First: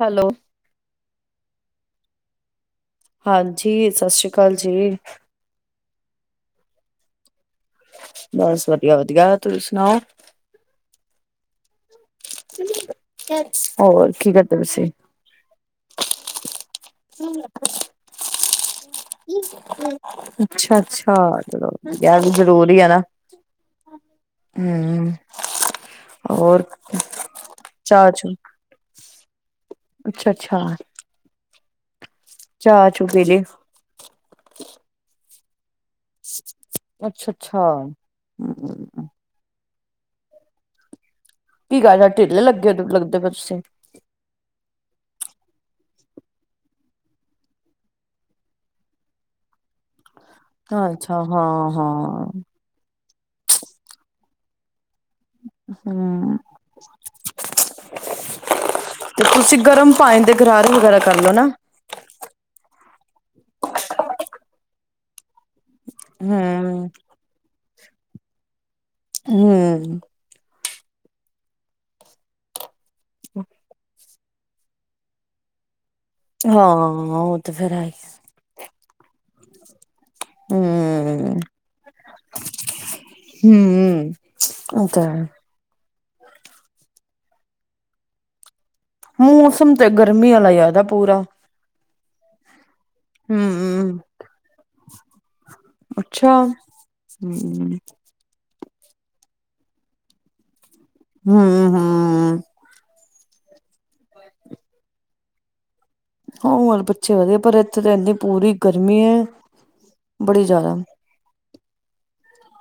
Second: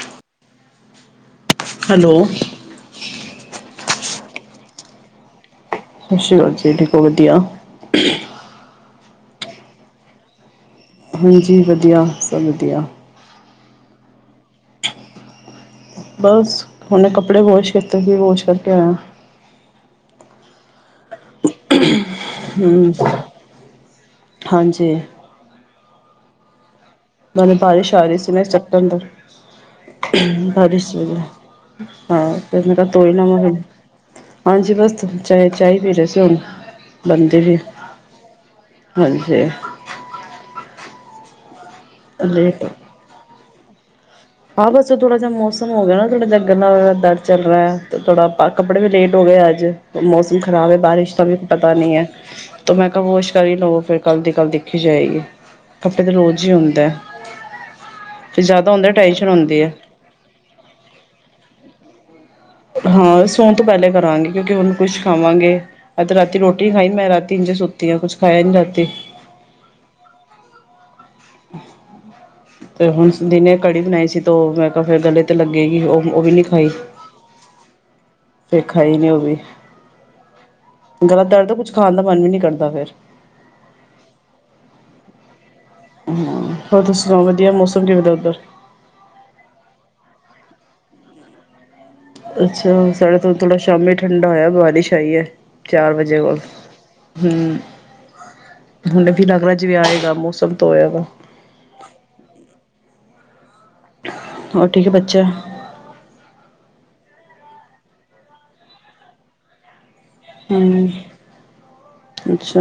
Hello. Hello. ਹਾਂਜੀ, ਸਸ਼੍ਰੀ ਕਾਲ ਜੀ। ਸ਼ਸੀ ਕਾਲ ਜੀ ਠੀਕ ਓ ਵਧੀਆ? ਬੱਸ ਵਧੀਆ-ਵਧੀਆ, ਤੁਸੀ ਸੁਣਾਓ? ਹਾਂਜੀ, ਵਧੀਆ। ਸਭ ਵਧੀਆ ਹੋਰ ਕੀ ਕਰਦੇ ਤੁਸੀਂ? ਬੱਸ ਉਹਨੇ ਕੱਪੜੇ ਵੋਸ਼ ਕੀਤੇ ਸੀ ਵੋਸ਼ ਕਰਕੇ ਆਇਆ। ਅੱਛਾ-ਅੱਛਾ ਚਲੋ। ਵਿਆਹ ਵੀ ਜ਼ਰੂਰੀ ਏ ਐ ਨਾ, ਹਾਂਜੀ ਹਮ ਹੋਰ ਨਹੀਂ-ਨਹੀਂ ਬਾਰਿਸ਼ ਆ ਚਾਹ ਰਹੀ ਸੀ ਚੂ ਨਾ ਚਟ ਅੰਦਰ ਅੱਛਾ ਅੱਛਾ ਬਾਰਿਸ਼ ਹਾਂ, ' ਚਾਹ ਚੂ ਪੀ ਲਈ [unintelligible] ' ਹਾਂਜੀ ਬੱਸ 'ਚ' ਚਾਹੀ ਪੀ ਰਹੇ ਅੱਛਾ ਬੰਦੀ ਵੀ ਅੱਛਾ ਹਮ ਹਾਂਜੀ ਕੀ ਗੱਲ ਏ ਢਿੱਲੇ ਲੱਗੇ ਲੱਗਦੇ ਪਏ ਤੁਸੀਂ? ਹਾਂ ਬੱਸ ਥੋੜ੍ਹਾ ਜਿਹਾ ਮੌਸਮ ਹੋ ਗਿਆ ਨਾ ਥੋੜਾ ਜਿਹਾ ਗੰਨਾ ਦਰਦ ਚੱਲ ਰਿਹਾ ਹੈ, ਤੇ ਥੋੜਾ ਕੱਪੜੇ ਵੀ ਲੇਟ ਹੋ ਗਏ ਅੱਜ। ਮੌਸਮ ਖ਼ਰਾਬ ਐ, ਬਾਰਿਸ਼ ਅੱਛਾ ਦਾ ਵੀ ਹਾਂ ਪਤਾ ਨਹੀਂ ਐ। ਹਾਂ ਤਾਂ ਮੈਂ ਕ ਵਾਸ਼ ਕਰ ਹੀ ਲਵਾਂ, ਫਿਰ ਕੱਲ੍ਹ ਦੀ ਕੱਲ੍ਹ ਦਿਖੀ ਜਾਏਗੀ। [unintelligible] ਕੱਪੜੇ ਤੇ ਹਮ ਰੋਜ਼ ਹੀ ਹੁੰਦਾ [unintelligible] ਫੇਰ ਜਿਆਦਾ ਹੁੰਦਾ ਟਾਈ ਤੇ ਤੁਸੀਂ ਗਰਮ ਪਾਣੀ ਦੇ ਗਰਾਰੇ ਵਗੈਰਾ ਕਰ ਲੋ ਨਾ। ਹਾਂ ਸੋਣ ਪਹਿਲੇ ਤੋਂ ਕਰਾਂਗੇ, ਕਿਉਂਕਿ ਉਹਨੂੰ ਕੁਛ ਖਾਵਾਂਗੇ। ਅੱਜ ਰਾਤੀ ਰੋਟੀ ਨੀ ਹਮ ਖਾਈ, ਮੈਂ ਰਾਤੀ ਇੰਝੇ ਸੁੱਤੀ ਹਾਂ, ਕੁੱਛ ਖਾਇਆ ਨੀ ਰਾਤੀ। ਹੂੰ। ਤੇ ਹੁਣ ਦਿਨੇ ਕੜੀ ਬਣਾਈ ਸੀ, ਤੋਂ ਮੈਂ ਕਿਹਾ ਫੇਰ ਗਲੇ ਤੇ ਲੱਗੇਗੀ ਉਹ। ਹਾਂ, ਉਹ ਤੇ ਫੇਰ ਆ। ਫੇਰ ਖਾਈ ਨੀ ਉਹ ਵੀ, ਗਲਾ ਹਮ ਦਰਦ ਕੁਛ ਖਾਣ ਦਾ ਮਨ ਵੀ ਨੀ ਕਰਦਾ ਫੇਰ। ਹਮ, ਇਹ ਤਾਂ ਹੈ। ਹਮ, ਹੋਰ ਦੱਸੋ? ਵਧੀਆ, ਮੌਸਮ ਕਿਵੇਂ ਦਾ ਉੱਧਰ। ਮੌਸਮ ਤੇ ਗਰਮੀ ਵਾਲਾ ਹੈਗਾ ਪੂਰਾ। ਅੱਛਾ, ਸਾਡੇ ਤੋਂ ਥੋੜ੍ਹਾ ਸ਼ਾਮੀ ਹੂੰ, ਠੰਡਾ ਹੋਇਆ, ਬਾਰਿਸ਼ ਆਈ ਏ। ਚਾਰ ਅੱਛਾ। ਵਜੇਲ, ਹੂੰ। ਹੁਣ ਵੀ ਲੱਗਦਾ ਜਿਵੇਂ ਆਏਗਾ, ਮੌਸਮ ਤੋਂ ਹੋਇਆ ਵਾ। ਹਮ-ਹਮ। ਹੋਰ ਠੀਕ ਐ ਬੱਚਾ। ਹਰ ਬੱਚੇ ਵਧੀਆ, ਪਰ ਇੱਥੇ ਤਾਂ ਇੰਨੀ ਪੂਰੀ ਗਰਮੀ ਹੈ। ਹਮ, ਅੱਛਾ,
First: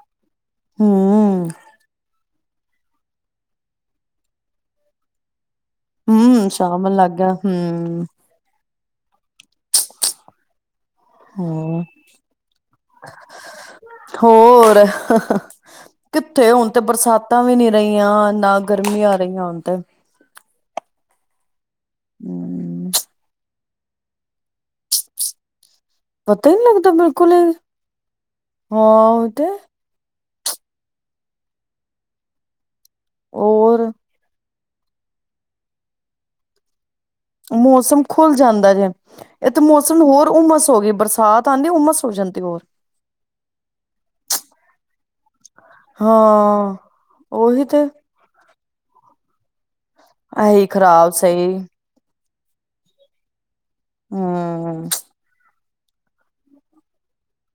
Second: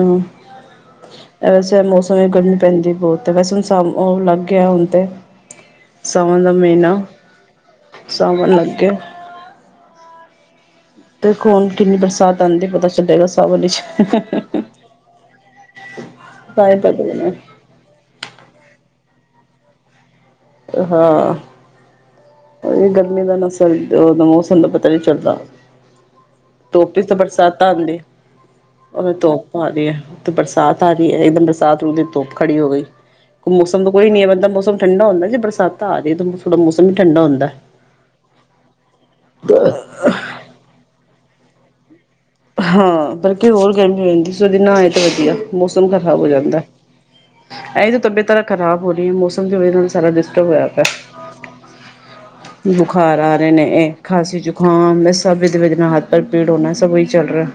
ਹੂੰ-ਹੂੰ, ਵੈਸੇ ਮੌਸਮ ਸਮੇਂ ਗਰਮੀ ਪੈਂਦੀ ਬਹੁਤ ਵੈਸੇ ਸਾਵਨ ਲੱਗ ਗਿਆ ਹੁਣ ਤੇ। ਹਮ-ਹਮ, ਸਾਵਣ ਲੱਗ ਗਿਆ, ਹਮ। ਸਾਵਨ ਲੱਗ ਗਿਆ। ਦੇਖੋ ਹੂੰ, ਕਿੰਨੀ ਬਰਸਾਤ ਆਉਂਦੀ ਪਤਾ ਚੱਲੇਗਾ, ਸਾਵਨ ਵਿੱਚ। ਹੋਰ। ਕਿੱਥੇ ਤਾਂ ਹੁਣ ਹੀ ਤੇ ਪਤਾ ਲੱਗਣਾ। ਬਰਸਾਤਾਂ ਵੀ ਨੀ ਰਹੀਆਂ, ਨਾ ਗਰਮੀਆਂ ਰਹੀਆਂ। ਹਾਂ, ਹੂੰ, ਗਰਮੀ ਦਾ ਨਸਾ 'ਚ ਮੋਸਮ ਦਾ ਪਤਾ ਨਹੀਂ ਚੱਲਦਾ। ਪਤਾ ਹੀ ਨੀ ਲੱਗਦਾ ਧੁੱਪ 'ਚ ਵੀ ਬਿਲਕੁਲ ਬਰਸਾਤਾਂ ਹਾਂ ਆਉਂਦੇ। ਅਕੇ ਉਹ ਤੇ ਧੁੱਪ ਆਂਦੀ। ਬਰਸਾਤ ਆ ਰਹੀ ਏ, ਇਕਦਮ ਬਰਸਾਤ ਹੁੰਦੀ, ਦੀ ਧੁੱਪ ਖੜੀ ਹੋ ਗਈ, ਮੌਸਮ ਹੋਰ ਤੋਂ ਕੋਈ ਨੀ ਹੈ, ਮਤਲਬ। ਠੰਡਾ ਹੁੰਦਾ ਜੇ ਬਰਸਾਤਾਂ ਆਜੇ, ਤਾਂ ਥੋੜਾ ਬਹੁਤ ਠੰਡਾ ਹੁੰਦਾ। ਮੌਸਮ ਖੁੱਲ ਜਾਂਦਾ ਜੇ, ਇਹ ਤਾਂ ਮੌਸਮ ਹੋਰ ਉਮਸ ਹੋ ਗਈ, ਬਰਸਾਤ ਤਾਂਦੀ ਹੁੰਮਸ ਹੋ ਜਾਂਦੀ, ਹੋਰ। ਹਾਂ ਬਲਕਿ ਹੋਰ ਗਰਮੀ ਹੋ ਜਾਂਦੀ ਸੀ, ਤੁਸੀਂ ਉਹਦੇ ਨਾਏ ਤਾਂ ਵਧੀਆ। ਮੌਸਮ ਤਾਂ ਖ਼ਰਾਬ ਹੋ ਜਾਂਦਾ, ਹਾਂ ਉਹੀ ਤੇ ਐ ਜੋ ਤਬੀਅਤਾਂ ਤਾਂ ਖਰਾਬ ਹੋ ਰਹੀ ਹੈ, ਮੌਸਮ ਦੀ ਵਜ੍ਹਾ ਨਾਲ। ਸਾਰਾ ਡਿਸਟਰਬ ਹੋਇਆ ਇਹੀ ਪਿਆ। ਖ਼ਰਾਬ ਸਹੀ [unintelligible] ਬੁਖਾਰ ਆ ਰਹੇ ਨੇ, ਇਹ ਹਮ ਖਾਸੀ-ਜ਼ੁਕਾਮ ਸਭ ਇਹਦੇ ਨਾਲ ਹੱਥ ਪੈਰ ਪੀੜ ਹੋਣਾ ਸਭ ਚੱਲ ਰਿਹਾ।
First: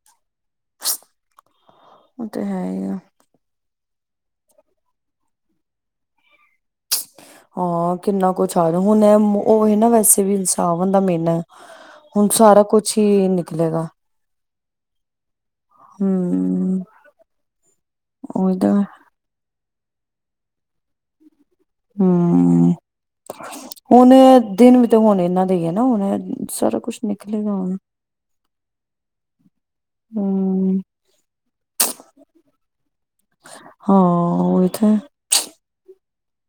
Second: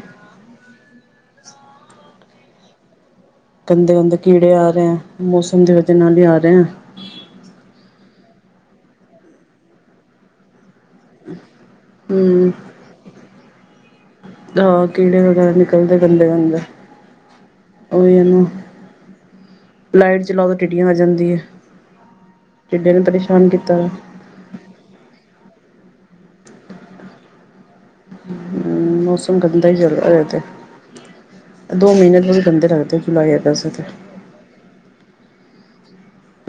ਉਹ ਤਾਂ ਹੈ ਹੀ ਆ। ਗੰਦੇ- ਗੰਦੇ ਕੀੜੇ ਆ ਰਹੇ ਹੈ, ਮੌਸਮ ਦੀ ਵਜਾ ਨਾਲ ਹੀ ਆ ਰਹੇ ਹੈ। ਹਾਂ ਕਿੰਨਾ ਕੁਛ ਆ ਜਾ ਹੁਣ ਉਹ ਨਾ ਵੈਸੇ ਵੀ ਇ ਸਾਵਨ ਦਾ ਮਹੀਨਾ, ਹੁਣ ਹਮ ਸਾਰਾ ਕੁਛ ਹੀ ਨਿਕਲੇਗਾ। ਹਹ ਕੀੜੇ ਵਗੈਰਾ ਨਿਕਲਦੇ ਗੰਦੇ -ਗੰਦੇ, ਹਮ ਉਹੀ ਆ ਨਾ। ਉਹਦਾ ਲਾਈਟ ਚਲਾਉ, ਤਾਂ ਟਿੱਡੀਆਂ ਆ ਜਾਂਦੀਆਂ ਐ। ਹਮ, ਹੁਣ ਦਿਨ ਵੀ ਤਾਂ ਹੁਣ ਇਹਨਾਂ ਦਾ ਹੀ ਨਾ ਹੁਣ ਸਾਰਾ ਕੁਛ ਨਿਕਲੇਗਾ ਹੁਣ। ਹਮ ਮੌਸਮ ਗੰਦਾ ਹੀ ਚੱਲਦਾ ਆ ਤੇ ਹਮ [unintelligible] ਹਾਂ, ਉਹੀ ਤੇ।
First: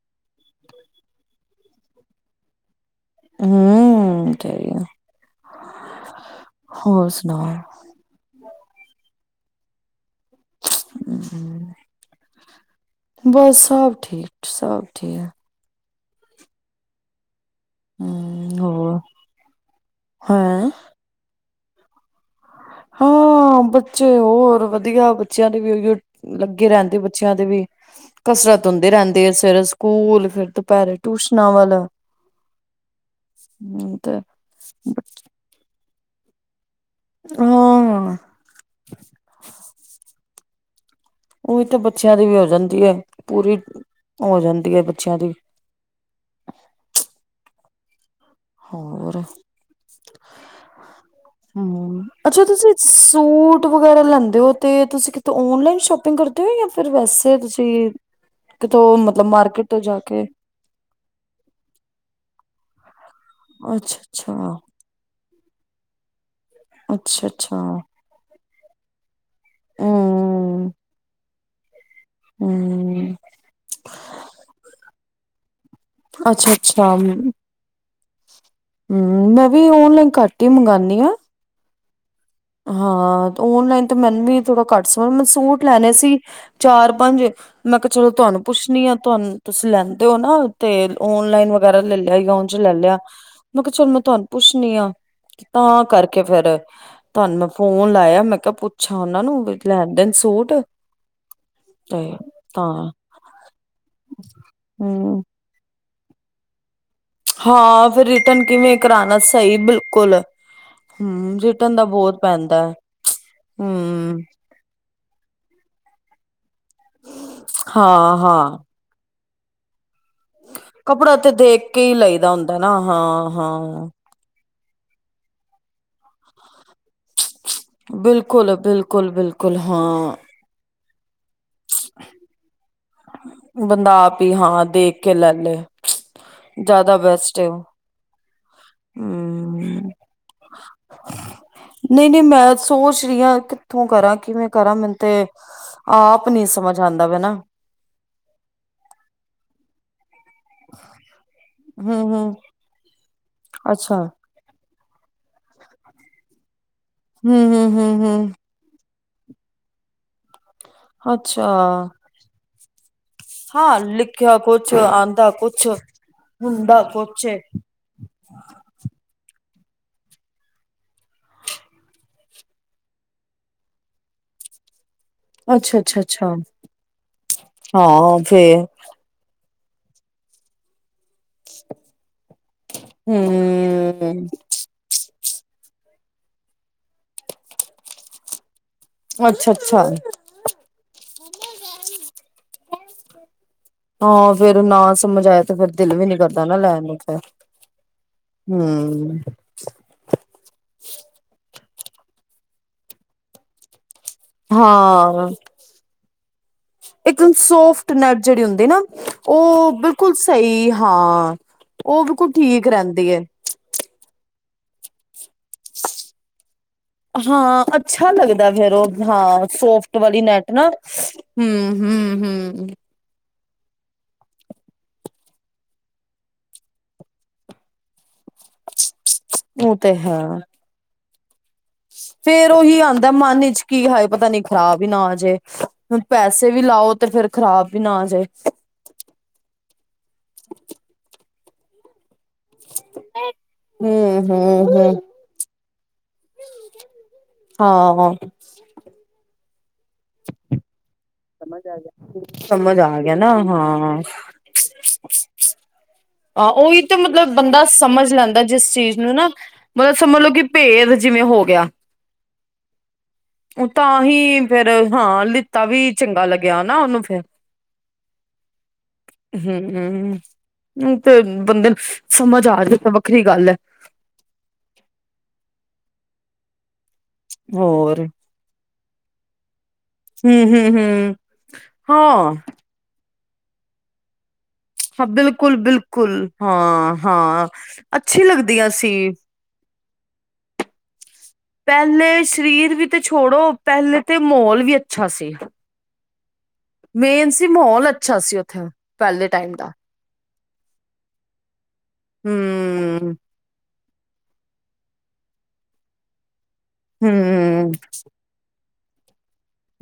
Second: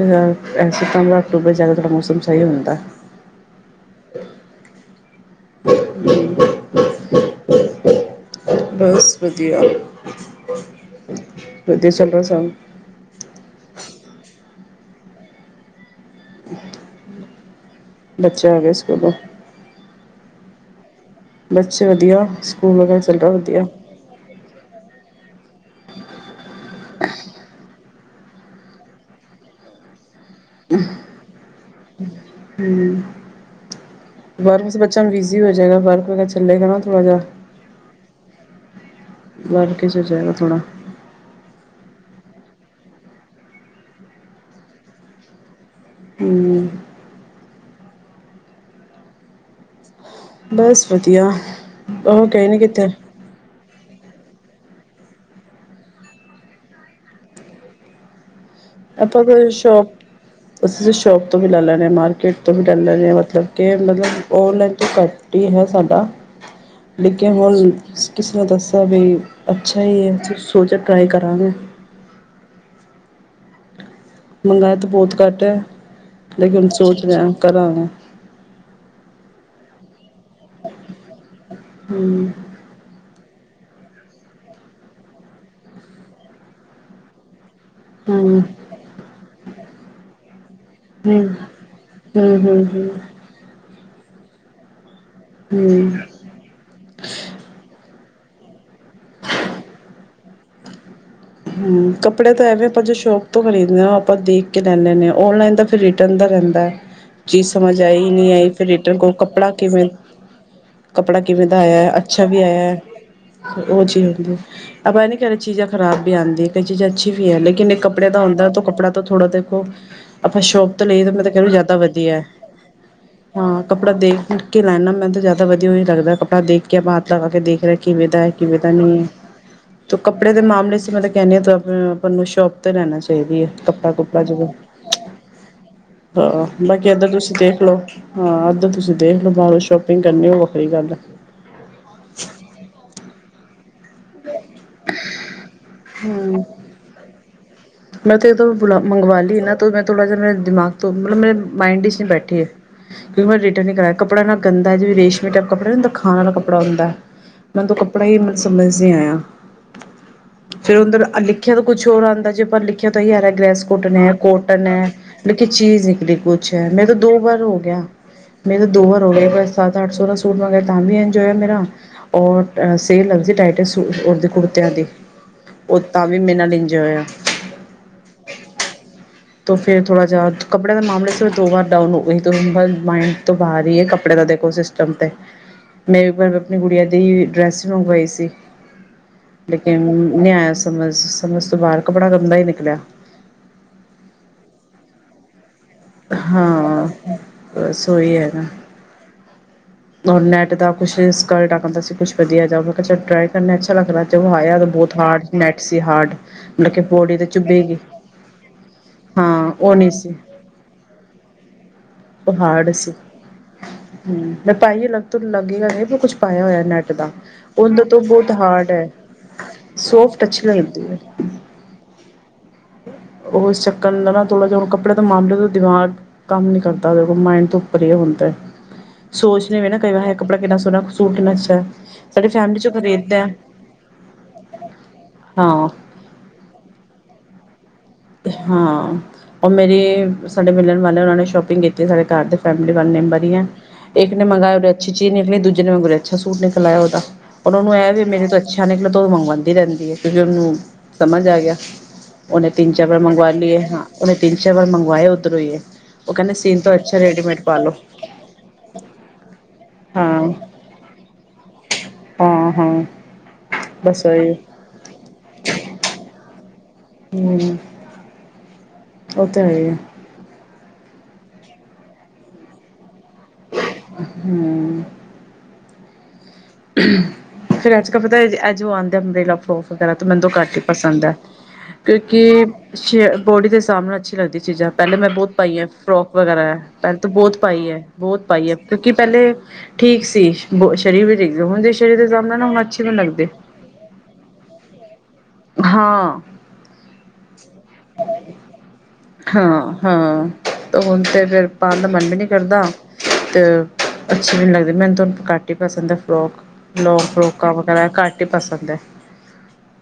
ਐਸੇ ਹਿਸਾਬ ਮੌਸਮ ਸਹੀ ਹੁੰਦਾ। ਹਮ ਸਹੀ ਆ ਹੋਰ ਸੁਣਾਓ? ਬਸ ਵਧੀਆ-ਵਧੀਆ ਚੱਲ ਰਿਹਾ। ਬਸ ਸਭ ਠੀਕ ਸਭ ਠੀਕ। [inaudible] ਬੱਚੇ ਹਮ ਆ ਗਏ ਹੋਰ। ਸਕੂਲੋਂ ਹੈਏ ਬੱਚੇ ਵਧੀਆ ਸਕੂਲ ਵਗੈਰਾ ਚੱਲ ਹਾਂ ਵਧੀਆ। ਬੱਚੇ ਹੋਰ ਵਧੀਆ ਬੱਚਿਆਂ ਦੇ ਵੀ ਉਹੀਓ ਲੱਗੇ ਰਹਿੰਦੇ ਬੱਚਿਆਂ ਦੇ ਵੀ। ਕਸਰਤ ਹੁੰਦੀ ਰਹਿੰਦੀ ਸਵੇਰੇ ਸਕੂਲ ਫਿਰ ਟਿਊਸ਼ਨਾਂ ਵੱਲ ਹਮ ਤੇ। ਵਰਕ ਸੇ ਬੱਚਾ ਬਿਜ਼ੀ ਹੋ ਜਾਏਗਾ ਬਾਰਕ ਵਗ ਚੱਲਗਾ ਨਾ ਥੋੜਾ ਜਹ। ਹਾਂ ਵਰ ਕੇ ਚ ਜਾਏਗਾ ਥੋੜਾ। ਉਹ ਤਾਂ ਬੱਚਿਆਂ ਦੀ ਵੀ ਹੋ ਜਾਂਦੀ ਐ। ਪੂਰੀ ਹੋ ਜਾਂਦੀ ਐ ਬੱਚਿਆਂ ਦੀ। ਹਮ ਹੋਰ ਬਸ ਵਧੀਆ ਹਮ, ਉਹ ਅੱਛਾ ਗਏ ਨਹੀਂ ਤੁਸੀਂ ਕਿਤੇ ਸੂਟ ਵਗੈਰਾ ਲੈਦੇ ਹੋ ਤੇ ਤੁਸੀ ਕਿਤੇ ਔਨਲਾਈਨ ਸ਼ੋਪਿੰਗ ਕਰਦੇ ਹੋ। ਜਾਂ ਫਿਰ ਵੈਸੇ ਤੁਸੀ ਕਿਤੋਂ ਮਤਲਬ ਮਾਰਕੀਟ ਤੋਂ ਜਾ ਕੇ ਅਸੀ ਸ਼ੋਪ ਤੋਂ ਵੀ ਲੈ ਲੈਨੇ ਆਂ, ਮਾਰਕੀਟ ਤੋਂ ਵੀ ਲੈ ਲੈਨੇ ਆਂ ਮਤਲਬ ਅੱਛਾ-ਅੱਛਾ, ਔਨਲਾਈਨ ਘੱਟ ਹੀ ਏ ਸਾਡਾ। ਅੱਛਾ-ਅੱਛਾ, ਲੇਕਿਨ ਕਿਸੇ ਨੇ ਦੱਸਿਆ ਵੀ ਅੱਛਾ ਹੀ ਏ ਅ ਹੂੰ। ਸੋਚ ਕੇ ਟਰਾਈ ਕਰਾਂਗੇ। ਹਮ। ਹਮ। ਮੰਗਾਏ ਤਾਂ ਬਹੁਤ ਘੱਟ ਐ ਲੇਕਿਣ ਅੱਛਾ-ਅੱਛਾ, ਸੋਚ ਰਿਹਾ ਕਰਾਂ ਨਾ। ਹਮ ਮੈਂ ਵੀ ਓਨਲਾਈਨ ਘੱਟ ਹੀ ਮੰਗਾਣੀ ਆਂ। ਹਮ। ਹਾਂ, ਓਨਲਾਈਨ ਤੇ ਮੈਨੂੰ ਵੀ ਥੋੜਾ ਘੱਟ ਸਮਾਂ ਮੈਂ ਸੂਟ ਲੈਣੇ ਸੀ। ਚਾਰ-ਪੰਜ। ਮੈ ਕਿਹਾ ਚਲੋ ਹੂੰ ਤੁਹਾਨੂੰ ਪੁੱਛਣੀ ਆ। ਤੁਹਾਨੂੰ ਤੁਸੀਂ ਲੈਂਦੇ ਹੋ ਨਾ ਤੇ ਹੂੰ ਹੂੰ ਔਨਲਾਈਨ ਵਗੈਰਾ ਲੈ ਲਿਆ ਹੀ ਹੂੰ ਜੇ ਲੈ ਹੂੰ ਲਿਆ ਮੈਂ ਕਿਹਾ ਚਲੋ ਮੈਂ ਤੁਹਾਨੂੰ ਪੁੱਛਣੀ ਆ। ਕਿ ਤਾਂ ਹੂੰ ਹੂੰ ਕਰਕੇ ਫਿਰ। ਤੁਹਾਨੂੰ ਮੈਂ ਫੋਨ ਲਾਇਆ ਮੈਂ ਕਿਹਾ ਪੁੱਛਾਂ ਉਹਨਾਂ ਨੂੰ ਵੀ ਲੈਣ-ਦੇਣ ਸੂਟ। ਹਮ ਤੇ ਕੱਪੜੇ ਤਾਂ ਐਵੇਂ ਆਪਾਂ ਸ਼ੋਕ ਤੋਂ ਖਰੀਦਦੇ ਆ। ਆਪਾਂ ਦੇਖ ਕੇ ਲੈ ਲੈਣੇ ਹੁਨੇ ਆ। ਹੂੰ। ਔਨਲਾਈਨ ਤਾਂ ਫਿਰ ਰਹਿੰਦਾ-ਰਹਿੰਦਾ ਚੀ ਸਮਝ ਹਾਂ ਫਿਰ ਆਈ ਨਹੀਂ ਰਿਟਰਨ ਆਈ ਫਿਰ ਕਿਵੇਂ ਰਿਨ ਕੋ ਕਰਾਣਾ ਕੱਪੜਾ ਸਹੀ ਕਿਵੇਂ ਬਿਲਕੁਲ ਕੱਪੜਾ ਹਮ ਕਿਵੇ ਦਾ ਰਿਟਰਨ ਆਇਆ ਬਹੁਤ ਅੱਛਾ ਵੀ ਪੈਂਦਾ ਆਇਆ ਹੈ ਐ। ਉਹ ਚੀਜ਼ ਹਮ ਹੁੰਦੀ ਐ। ਪਤਾ ਨਹੀਂ ਕਦੇ ਚੀਜ਼ਾਂ ਖ਼ਰਾਬ ਵੀ ਆਂਦੀ ਏ। ਕਈ ਚੀਜ਼ਾਂ ਅੱਛੀ ਵੀ ਐ। ਲੇਕਿਨ ਇੱਕ ਕੱਪੜਾ ਹਾਂ ਦਾ ਹੁੰਦਾ ਹਾਂ ਐ ਕੱਪੜਾ ਤਾਂ ਥੋੜਾ ਦੇਖੋ। ਆਪਾਂ ਸ਼ੋਪ ਤੋਂ ਲਈ ਤਾਂ ਕੱਪੜਾ ਮੈਂ ਤੇ ਤਾਂ ਕਹਿ ਲਓ ਦੇਖ ਜ਼ਿਆਦਾ ਕੇ ਹੀ ਵਧੀਆ। ਲਈਦਾ ਹੁੰਦਾ ਨਾ ਹਾਂ ਕੱਪੜਾ ਦੇਖ ਕੇ ਕਿ ਮੈਨੂੰ ਤਾਂ ਜ਼ਿਆਦਾ ਵਧੀਆ ਹੀ ਲੱਗਦਾ। ਕੱਪੜਾ ਦੇਖ ਕੇ ਹੱਥ ਲਾ ਦੇ ਕੇ। ਕਿਵੇਂ ਦਾ ਐ ਬਿਲਕੁਲ ਕਿਵੇਂ ਦਾ ਨਹੀਂ ਬਿਲਕੁਲ ਬਿਲਕੁਲ ਐ ਹਾਂ ਕੱਪੜੇ ਦੇ ਮਾਮਲੇ ਚ ਮੈਂ ਕਹਿੰਨੀ ਆ। ਆਪਨੂੰ ਸ਼ੋਪ ਤੇ ਲੈਣਾ ਚਾਹੀਦੀ ਐ ਬੰਦਾ ਆਪ ਕੱਪੜਾ-ਕੁਪੜਾ ਹੀ ਜਦੋਂ। ਹਾਂ ਦੇਖ ਕੇ ਲੈ ਲੇ ਹਾਂ, ਬਾਕੀ ਜ਼ਿਆਦਾ ਇੱਧਾਂ ਤੁਸੀਂ ਬੈਸਟ ਹੈ ਦੇਖ ਉਹ ਲਓ ਹਾਂ। ਅੱਧਰ ਤੁਸੀਂ ਦੇਖ ਲਓ ਹਮ ਬਾਹਰੋਂ ਸ਼ੋਪਿੰਗ ਕਰਨੀ ਉਹ ਵੱਖਰੀ ਗੱਲ ਐ। [inaudible] ਨਹੀਂ-ਨਹੀਂ ਮੈਂ ਸੋਚ ਰਹੀ ਆਂ। ਕਿੱਥੋਂ ਕਰਾਂ ਕਿਵੇਂ ਕਰਾਂ ਮੈਨੂੰ ਤੇ ਆਪ ਨੀ ਸਮਝ ਆਂਦਾ ਵਾ ਨਾ ਮੈਂ ਤੇ ਇਹਦੋਂ ਬੁਲਾ ਮੰਗਵਾ ਲਈ ਨਾ। ਮੈਂ ਥੋੜ੍ਹਾ ਜਿਹਾ ਮੇਰੇ ਦਿਮਾਗ ਤੋਂ ਮਤਲਬ ਮੇਰੇ ਮਾਇੰਡ ਨ ਹਮ ਹਮ ਬੈਠੇ ਆ। ਕਿਉਂਕਿ ਮੈਂ ਰਿਟਰਨ ਨਾ ਕਰਿਆ ਅੱਛਾ ਕੱਪੜਾ ਨਾ ਗੰਦਾ ਜਿਵੇਂ ਰੇਸ਼ਮੀ ਟਾਈਪ ਕੱਪੜਾ ਨੀ ਹੁੰਦਾ ਖਾਣ ਵਾਲਾ ਕੱਪੜਾ‌ ਹੁੰਦਾ ਹਮ ਮੈਨੂੰ ਤਾਂ ਹਮ ਹਮ ਕੱਪੜਾ ਹੀ ਹਮ ਸਮਝ ਨੀ ਆਇਆ। ਫਿਰ ਉਧਰ ਲਿਖਿਆ ਤਾਂ ਅੱਛਾ ਕੁਛ ਹੋਰ ਆਂਦਾ ਜੇ ਆਪਾਂ ਲਿਖਿਆ। ਕਿਆ ਯਾਰ ਗ੍ਰੈਸ ਹਾਂ ਕੋਟਨ ਹੈ, ਲਿਖਿਆ ਕੋਟਨ ਕੁਛ ਹੈ ਆਂਦਾ ਲੇਕਿਨ ਕੁਛ ਚੀਜ਼ ਨਿਕਲੀ ਕੁਛ ਹੈ, ਹੁੰਦਾ ਮੇਰੇ ਤੋਂ ਦੋ ਕੁਛ ਏ। ਵਾਰ ਹੋ ਮੇਰੇ ਦੋ ਵਾਰ ਹੋ ਲਿਆ ਸੱਤ ਅੱਠ ਸੌ ਦਾ ਸੂਟ ਮੰਗਵਾਇਆ ਤਾਂ ਇੰਜੋ ਇਆ ਮੇਰਾ ਔਰ ਸੇਲ ਲੱਗਦੀ ਹੈ, ਢਾਈ-ਢਾਈ ਸੌ ਦੇ ਕੁੜਤਿਆਂ ਦੀ ਉਹ ਅੱਛਾ ਅੱਛਾ ਤਾਂ ਵੀ ਅੱਛਾ। ਮੇਰੇ ਨਾਲ ਇੰਜੋ ਇਆ ਹਾਂ ਫਿਰ 'ਤੇ ਫਿਰ ਥੋੜ੍ਹਾ ਜਿਹਾ ਕੱਪੜੇ ਦਾ ਮਾਮਲਾ ਚ ਫਿਰ ਦੋ ਵਾਰ ਡਾਊਨ ਹੋ ਗਏ ਤੁਹੀ ਮਾਇੰਡ ਤੋਂ ਬਾਹਰ ਹੀ ਹੈ ਕੱਪੜੇ ਦਾ ਹੂੰ। ਦੇਖੋ ਸ ਟਮ 'ਤੇ ਮੈਂ ਵੀ ਆਪਣੀ ਗੁਡੀਆਂ ਦੀ ਡਰੈਸ ਮੰਗਵਾਈ ਸੀ। ਅੱਛਾ ਲੇਕਿਨ ਅੱਛਾ ਨੀ ਆਇਆ ਸਮਝ-ਸਮਝ ਤੋਂ ਬਾਹਰ ਕੱਪੜਾ ਗੰਦਾਂ ਹੀ ਨਿਕਲਿਆ ਹਾਂ ਫੇਰ ਨਾ ਸਮਝ ਆਇਆ 'ਤੇ ਫਿਰ ਦਿਲ ਵੀ ਨੀ ਕਰਦਾ ਨਾ ਲੈਣ ਹਾਂ ਨੂੰ ਫਿਰ ਬਸ ਉਹੀ ਹੈਗਾ। ਹੂੰ ਔਰ ਨੈਟ ਦਾ ਕੁਛ ਸਕਟਦਾ ਸੀ, ਕੁਛ ਵਧੀਆ ਜਾ ਮੈਂ ਕਿਹਾ 'ਚ ਟਰਾਈ ਕਰਨਾ ਅੱਛਾ ਲੱਗਦਾ। ਆਇਆ ਤਾਂ ਬਹੁਤ ਹਾਰਡ ਹਾਂ ਮੈਚ ਸੀ, ਹਾਰਡ ਮਤਲਬ ਕਿ ਬੋਡੀ ਤੇ ਇੱਕਦਮ ਚੁੱਭੇਗੀ ਸੋਫਟ ਨੈਟ ਜਿਹੜੀ ਹੁੰਦੀ ਨਾ ਹਾਂ ਉਹ ਨਹੀਂ ਬਿਲਕੁਲ ਸੀ ਸਹੀ ਹਾਂ। ਬਿਲਕੁਲ ਉਹ ਠੀਕ ਹਾਰਡ ਸੀ ਰਹਿੰਦੀ ਏ। ਹੂੰ ਮੈਂ ਪਾਈ ਲੱਗ ਲੱਗੇਗਾ ਨਹੀਂ ਕੁਛ ਪਾਇਆ ਹੋਇਆ ਨੈੱਟ ਦਾ ਹਾਂ ਉਂਦੇ ਤੋਂ ਅੱਛਾ ਬਹੁਤ ਲੱਗਦਾ ਹਾਰਡ ਫੇਰ ਹੈ। ਉਹ ਹਾਂ, ਸੋਫਟ ਵਾਲੀ ਅੱਛੀ ਨੈਟ ਨਾ ਲੱਗਦੀ ਹੂੰ ਹੂੰ ਹੂੰ ਉਸ ਚੱਕਣ ਦਾ ਨਾ ਥੋੜ੍ਹਾ ਜਿਹਾ ਹੁਣ ਕੱਪੜੇ ਦੇ ਮਾਮਲੇ ਤੋਂ ਦਿਮਾਗ ਕੰਮ ਨੀ ਕਰਦਾ। ਮਾਇਡ ਤੋਂ ਉਪਰ ਹੀ ਹੁੰਦਾ ਸੋਚ ਵੀ ਉਹ ਨਾ ਕਈ ਵਾਰ ਹਾਏ ਕੱਪੜਾ ਸੋਹਣਾ ਸੂਟ ਕਿਨਾ ਸਿਰਾ ਫਿਰ ਉਹੀ ਆਉਂਦਾ ਮਨ ਵਿਚ ਕੀ ਹਾਏ ਪਤਾ ਨੀ ਖ਼ਰਾਬ ਹੀ ਨਾ ਜੇ ਹਾਂ ਹੁਣ ਪੈਸੇ ਵੀ ਲਾਓ ਤੇ ਫਿਰ ਖ਼ਰਾਬ ਵੀ ਨਾ ਆ ਜਾਏ। ਹਾਂ। ਉਹ ਮੇਰੀ ਸਾਡੇ ਮਿਲਣ ਵਾਲੇ ਨੇ ਉਨ੍ਹਾਂ ਨੇ ਸ਼ੌਪਿੰਗ ਕੀਤੀ ਸਾਡੇ ਘਰ ਦੇ ਫੈਮਿਲੀ ਵਾਲੇ ਮੈਂਬਰ ਹੀ ਹੈ ਇੱਕ ਨੇ ਹੂੰ ਹੂੰ ਮੰਗਵਾਇਆ ਅੱਛੀ ਹੂੰ ਚੀਜ਼ ਨਿਕਲੀ ਦੂਜੇ ਮੰਗ ਅੱਛਾ ਸੂਟ ਨਿਕਲ ਲਾ ਉਹਦਾ ਉਹਨੂੰ ਇਹ ਵੀ ਹਾਂ। ਮੇਰੇ ਤੋਂ ਅੱਛਾ ਨਿਕਲਣ ਉਹ ਮੰਗਵਾਉਂਦੀ ਰਹਿੰਦੀ ਹੈ ਕਿਉਂਕਿ ਉਹਨੂੰ ਸਮਝ ਸਮਝ ਆ ਗਿਆ। ਸਮਝ ਤਿੰਨ-ਚਾਰ ਵਾਰ ਆ ਗਿਆ ਮੰਗਵਾ ਨਾ ਲਈਏ ਹਾਂ ਉਹਨੇ ਤਿੰਨ-ਚਾਰ ਵਾਰ ਮੰਗਵਾਇਆ ਉੱਧਰੋਂ ਏ ਆਹ, ਉਹੀ ਤਾਂ ਮਤਲਬ ਬੰਦਾ ਸਮਝ ਲੈਂਦਾ ਜਿਸ ਚੀਜ਼ ਨੂੰ ਨਾ ਬਸ ਸਮਝ ਲਓ ਹਾਂ ਕਿ ਭੇਦ ਜਿਵੇਂ ਹੋ ਗਿਆ। ਹਾਂ ਹਾਂ ਉਹ ਤਾਂ ਬਸ ਉਹੀ ਹੀ ਫਿਰ ਹਾਂ ਲਿੱਤਾ ਵੀ ਚੰਗਾ ਲੱਗਿਆ ਨਾ ਉਹਨੂੰ ਫੇਰ ਹੂੰ ਹੂੰ ਹੈ ਹੂੰ ਤੇ ਬੰਦੇ ਨੂੰ ਸਮਝ ਆ ਜਾਂਦਾ ਵੱਖਰੀ ਗੱਲ ਹੈ। ਹੂੰ ਫਿਰ ਅੱਜ ਕਾ ਹੋਰ ਪਤਾ ਅੱਜ ਜੋ ਆਂਦਾ ਅੰਮਰੇਲਾ ਵਗੈਰਾ ਤਾਂ ਮੈਨੂੰ ਹੂੰ ਘੱਟ ਹੀ ਹੂੰ ਪਸੰਦ ਆ ਹੂੰ ਹਾਂ ਕਿਉਂਕਿ ਸ਼ ਬੋਡੀ ਦੇ ਹਿਸਾਬ ਨਾਲ ਅੱਛੀ ਲਗਦੀਆਂ ਚੀਜ਼ਾਂ ਪਹਿਲੇ ਹਾਂ ਮੈਂ ਬਹੁਤ ਬਿਲਕੁਲ ਪਾਈ ਹੈ, ਬਿਲਕੁਲ ਫਰੋਕ ਵਗੈਰਾ ਹਾਂ ਪਹਿਲੇ ਤਾਂ ਬਹੁਤ ਹਾਂ ਪਾਈ ਹੈ, ਬਹੁਤ ਅੱਛੀ ਪਾਈ ਹੈ, ਲੱਗਦੀਆਂ ਸੀ ਕਿਉਂਕਿ ਪਹਿਲੇ ਠੀਕ ਸੀ, ਬ ਸਰੀਰ ਵੀ ਠੀਕ ਹੁਣ ਜੇ ਸਰੀਰ ਦੇ ਪਹਿਲੇ ਹਿਸਾਬ ਨਾ ਹੁਣ ਸਰੀਰ ਅੱਛੇ ਵੀ ਤੇ ਲੱਗਦੇ। ਛੋੜੋ ਪਹਿਲੇ ਤੇ ਮਾਹੌਲ ਵੀ ਅੱਛਾ ਸੀ। ਹਾਂ। ਮੇਨ ਸੀ ਮਾਹੌਲ ਅੱਛਾ ਸੀ ਉੱਥੇ ਪਹਿਲੇ ਟਾਈਮ ਦਾ ਹਾਂ, ਹਾਂ ਹੁਣ 'ਤੇ ਫਿਰ ਪਾਣ ਦਾ ਮਨ ਵੀ ਨਹੀਂ ਕਰਦਾ ਹਮ ਤੇ ਅੱਛੀ ਵੀ ਨਹੀਂ ਲੱਗਦੀ। ਮੈਨੂੰ ਤੁਹਾਨੂੰ ਘੱਟ ਹੀ ਪਸੰਦ ਏ, ਫਰੋਕ, ਲੋਗ ਫਰੋਕਾਂ ਹਮ ਵਗੈਰਾ ਘੱਟ ਹੀ ਪਸੰਦ ਏ।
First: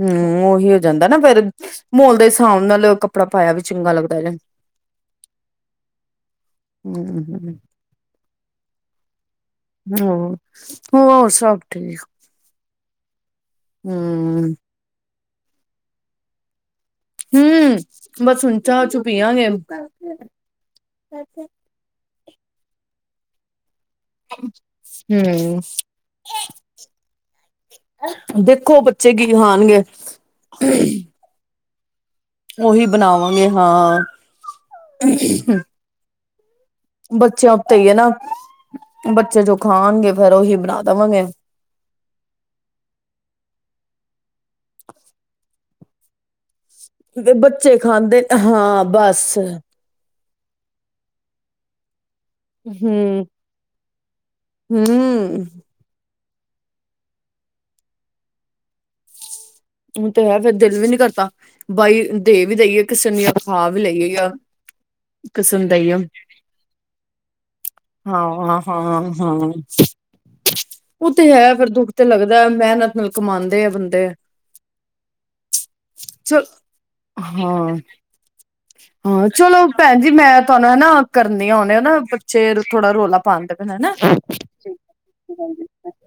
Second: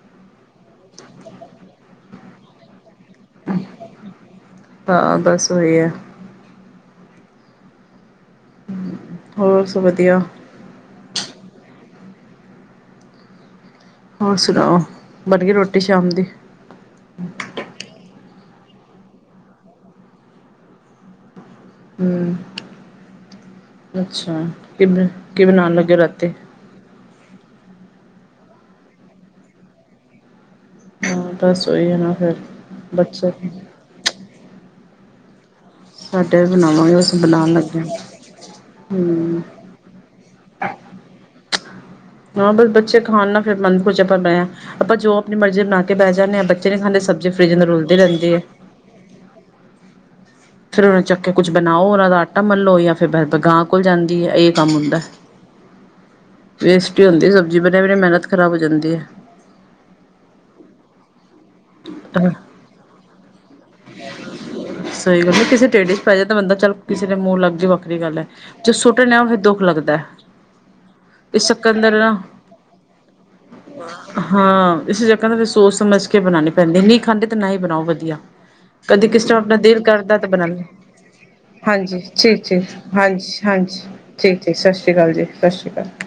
ਹਮ ਓਹੀ ਹੋ ਜਾਂਦਾ ਨਾ ਫਿਰ ਮੁੱਲ ਦੇ ਹਿਸਾਬ ਨਾਲ ਲੋਕ। ਕੱਪੜਾ ਪਾਇਆ ਵੀ ਚੰਗਾ ਲੱਗਦਾ ਇਹਨਾਂ ਹਾਂ ਬਸ ਉਹੀ ਹੈ ਨੂੰ। ਹੋਰ ਸਭ ਵਧੀਆ [inaudible] ਹੋਰ ਸਭ ਠੀਕ ਆ। ਹੋਰ ਹਮ ਸੁਣਾਓ ਬਣ ਗਈ ਰੋਟੀ ਸ਼ਾਮ ਦੀ। ਹਮ ਬਸ ਹੁਣ ਚਾਹ ਚੁ ਪੀਆ ਗੇ। ਹਮ‌ ਅੱਛਾ ਕੀ ਬਣਾਣ ਲੱਗਿਆ ਰਾਤੇ। ਦੇਖੋ ਬੱਚੇ ਕੀ ਖਾਣਗੇ। ਹੁਣ ਤਾਂ ਸਹੀ ਆ ਨਾ ਫਿਰ। ਉਹੀ ਬੱਚੇ ਬਣਾਵਾਂਗੇ ਹਾਂ। ਸਾਡੇ ਵੀ ਬਣਾਵਾਂਗੇ ਓ। ਬੱਚਿਆਂ ਉੱਤੇ ਏ ਨਾ ਹਮ ਬੱਚੇ ਜੋ ਖਾਣਗੇ। ਫਿਰ ਉਹੀ ਬਣਾਦੇਵਾਂਗੇ ਫਿਰ। ਹਾਂ ਬਸ ਬੱਚੇ ਖਾਣ ਨਾ ਫਿਰ ਮਨ ਖ਼ਰਾਬ ਹੋ ਜਾਂਦਾ ਆਪਾਂ ਬਣਾ ਲਈ ਜੋ ਆਪਣੀ ਮਰਜ਼ੀ ਬਣਾ ਕੇ ਬਹਿ ਜਾਂਦੇ ਹਾਂ। ਬੱਚੇ ਖਾਂਦੇ ਸਬਜ਼ੀ ਫਰਿਜ ਨੂੰ ਬੱਚੇ ਰੁਲਦੀ ਖਾਂਦੇ ਰਹਿੰਦੀ ਏ। ਹਾਂ ਬਸ। ਫਿਰ ਉਹਨੂੰ ਚੁੱਕ ਕੇ ਕੁੱਛ ਬਣਾਉ ਉਹਨਾਂ ਦਾ। ਆਮਲੂ ਹੂੰ ਕੋਲ ਜਾਂਦੀ ਏ ਇਹ ਕੰਮ ਹੁੰਦਾ। ਹੂੰ ਵੇਸਟ ਹੁੰਦੀ ਸਬਜ਼ੀ ਬਣ ਵੀ ਮਿਹਨਤ ਖਰਾਬ ਹੋ ਜਾਂਦੀ ਏ। ਉਹ ਤਾਂ ਏ ਫਿਰ ਦਿਲ ਵੀ ਨਹੀਂ ਕਰਦਾ। ਬਾਈ ਦੇ ਵੀ ਦਈਏ ਕਿਸੇ ਨੂੰ ਖਾ ਵੀ ਜਾਂ ਲਈਏ। ਸਹੀ ਗੱਲ ਆ ਕਿਸੇ ਨੂੰ ਦੇ ਢਿੱਡ ਦੇਈਏ। ਵਿੱਚ ਪੈ ਜਾਵੇ ਤਾਂ ਬੰਦਾ ਚਲ ਕਿਸੇ ਦੇ ਮੂੰਹ ਲਗਦੀ ਵੱਖਰੀ ਗੱਲ ਐ। ਹਾਂ ਹਾਂ ਜਦੋ ਸੁੱਟ ਦੇ ਤਾਂ ਫਿਰ ਹਾਂ ਦੁੱਖ ਲੱਗਦਾ। [inaudible] ਉਹ ਤੇ ਇਸ ਏ ਫਿਰ ਚੱਕਰ ਦੁੱਖ ਅੰਦਰ ਤੇ ਨਾ ਲੱਗਦਾ ਮਿਹਨਤ ਨਾਲ ਕਮਾਂਦੇ ਆ ਬੰਦੇ। ਹਾਂ ਇਸ ਜਗਾ ਤੇ ਅਫਸੋਸ ਸਮਝ ਕੇ ਚਲ ਬਣਾਣੀ ਪੈਦੀ ਨਹੀਂ ਖਾਦੇ ਤੇ ਨਾ ਹੀ ਹਾਂ ਬਣਾਓ ਵਧੀਆ। ਕਦੇ ਕਿਸੇ ਹਾਂ ਨੂੰ ਆਪਣਾ ਚਲੋ ਦਿਲ ਭੈਣ ਜੀ ਕਰ ਮੈਂ ਬਣਾ ਲ ਤੁਹਾਨੂੰ ਹਨਾ ਕਰਨੀ ਆ ਹੁਣੇ ਨਾ ਹਾਂਜੀ ਜੀ ਬੱਚੇ ਜੀ ਥੋੜਾ ਰੌਲਾ ਹਾਂਜੀ ਪਾਉਂਦੇ ਪਏ ਨੇ ਹਾਂਜੀ ਹਨਾ। ਜੀ ਜੀ, ਸ਼ਸ਼ੀ ਕਾਲ। ਸ਼ਸ਼ੀ ਕਾਲ।